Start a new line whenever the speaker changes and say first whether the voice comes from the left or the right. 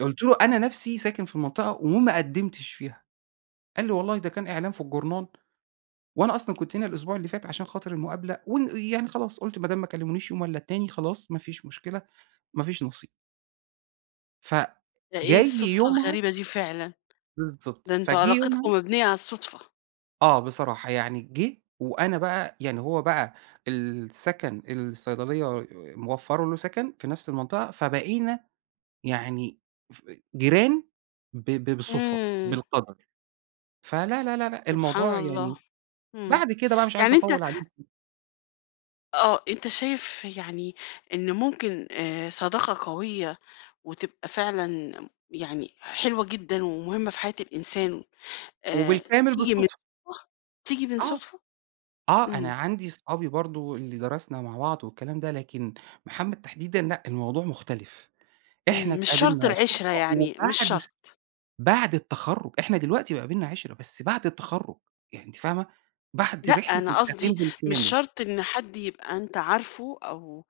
right: قُلت له: "أنا نفسي ساكن في المنطقة وما قدِّمتش فيها." قال لي: "والله ده كان إعلان في الجرنان، وأنا أصلًا كنت هنا الأسبوع اللي فات عشان خاطر المقابلة ون يعني خلاص، قُلت ما دام ما كلِّمونيش يوم والّا التاني، خلاص ما فيش مشكلة، ما فيش نصيب." ف
left: ده إيه
right: جاي
left: الصُدفة
right: يومها
left: الغريبة دي فعلًا؟
right: بالضبط.
left: ده أنتم
right: فجِه
left: علاقتكم
right: يومها
left: مبنيّة على الصُدفة.
right: آه بصراحة. يعني جِه وأنا بقى يعني هو بقى السَكَن الصيدلية موفّرة له سَكَن في نفس المنطقة، فبقينا يعني ف جيران ب ب بالصُدفة،
left: إمم.
right: بالقَدَر. فلا، لا، لا، لأ
left: سبحان
right: الموضوع
left: الله.
right: يعني
left: إمم.
right: بعد كده بقى مش عايز
left: يعني أنت
right: أطوّل عليكِ.
left: آه. أنت شايف يعني إنه ممكن آآ صداقة قوية وتبقى فعلًا يعني حلوة جدًا ومهمة في حياة الإنسان، آآ
right: وبالكامل
left: تيجي من
right: بالصُدفة.
left: [unintelligible] تيجي من
right: آه.
left: صُدفة؟
right: آه. أنا
left: إمم.
right: عندي اصحابي برضه اللي درسنا مع بعض والكلام ده، لكن محمد تحديدًا لأ، الموضوع مختلف. إحنا
left: إمم. مش شرط
right: اتقابلنا
left: العِشْرة،
right: صُدفة
left: يعني مش
right: وبعد س
left: شرط.
right: بعد التخرُّج، إحنا دلوقتي بقى بيننا عِشْرة، بس بعد التخرُّج يعني أنتِ فاهمة؟ بعد
left: لأ،
right: رحلة
left: أنا
right: التعليم
left: قصدي مش
right: بالكامل.
left: شرط إن حد يبقى أنت عارفه أو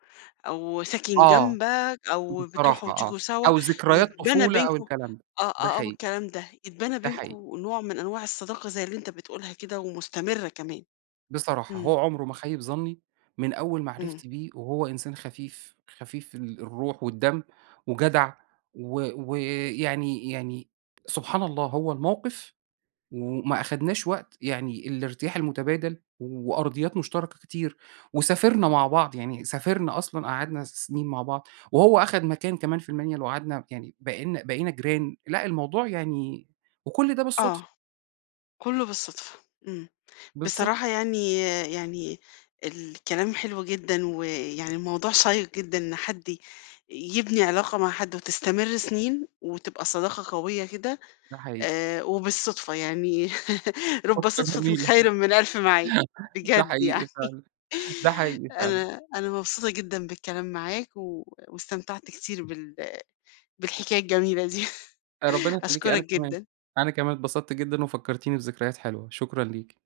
left: أو ساكن
right: آه.
left: جنبك أو بتروحوا
right: بصراحة آه،
left: وتيجوا سوا،
right: أو ذكريات
left: يتبنى
right: طفولة أو
left: بينكم
right: الكلام ده،
left: آه،
right: ده
left: آه، آه،
right: حقيقي.
left: والكلام ده، يتبنى
right: ده
left: بينكم
right: حقيقي.
left: نوع من أنواع الصداقة زي اللي أنت بتقولها كده ومستمرة كمان.
right: بصراحة،
left: إمم.
right: هو عُمره ما خَيِّب ظَنّي من أول
left: إمم.
right: معرفتي بيه وهو إنسان خفيف، خفيف في الروح والدم وجدع و و يعني يعني سبحان الله هو الموقف وما أخدناش وقت، يعني الارتياح المُتَبادل وأرضيات مشتركة كتير وسافرنا مع بعض، يعني سافرنا أصلًا قعدنا س سِنين مع بعض، وهو أخَد مكان كمان في المَنْيَل وقعدنا يعني بقينا بقينا جيران. لأ الموضوع يعني وكل ده بالصُدفة.
left: آه. كُلّه بالصدفة، إمم.
right: بالضبط.
left: بصراحة يعني يعني الكلام حلو جدًا ويعني الموضوع شيّق جدًا إن حد ي يبني علاقة مع حد وتستمر سِنين وتبقى صداقة قوية كده،
right: ده حقيقي.
left: آآ وبالصُدفة، يعني رُب
right: نُكتة
left: صدفةٍ
right: جميلة.
left: خير من ألف ميعاد،
right: ده
left: بجد يعني.
right: حقيقي فعلًا، ده حقيقي فعلًا.
left: أنا أنا مبسوطة جدًا بالكلام معاك و واستمتعت كتير بال بالحكاية الجميلة دي،
right: آآ، ربنا يخلّيكِ، أنا
left: أشكُرك
right: كمان،
left: جدًا.
right: أنا كمان اتبسطت جدًا وفكّرتيني بذكريات حلوة، شكرًا ليكِ.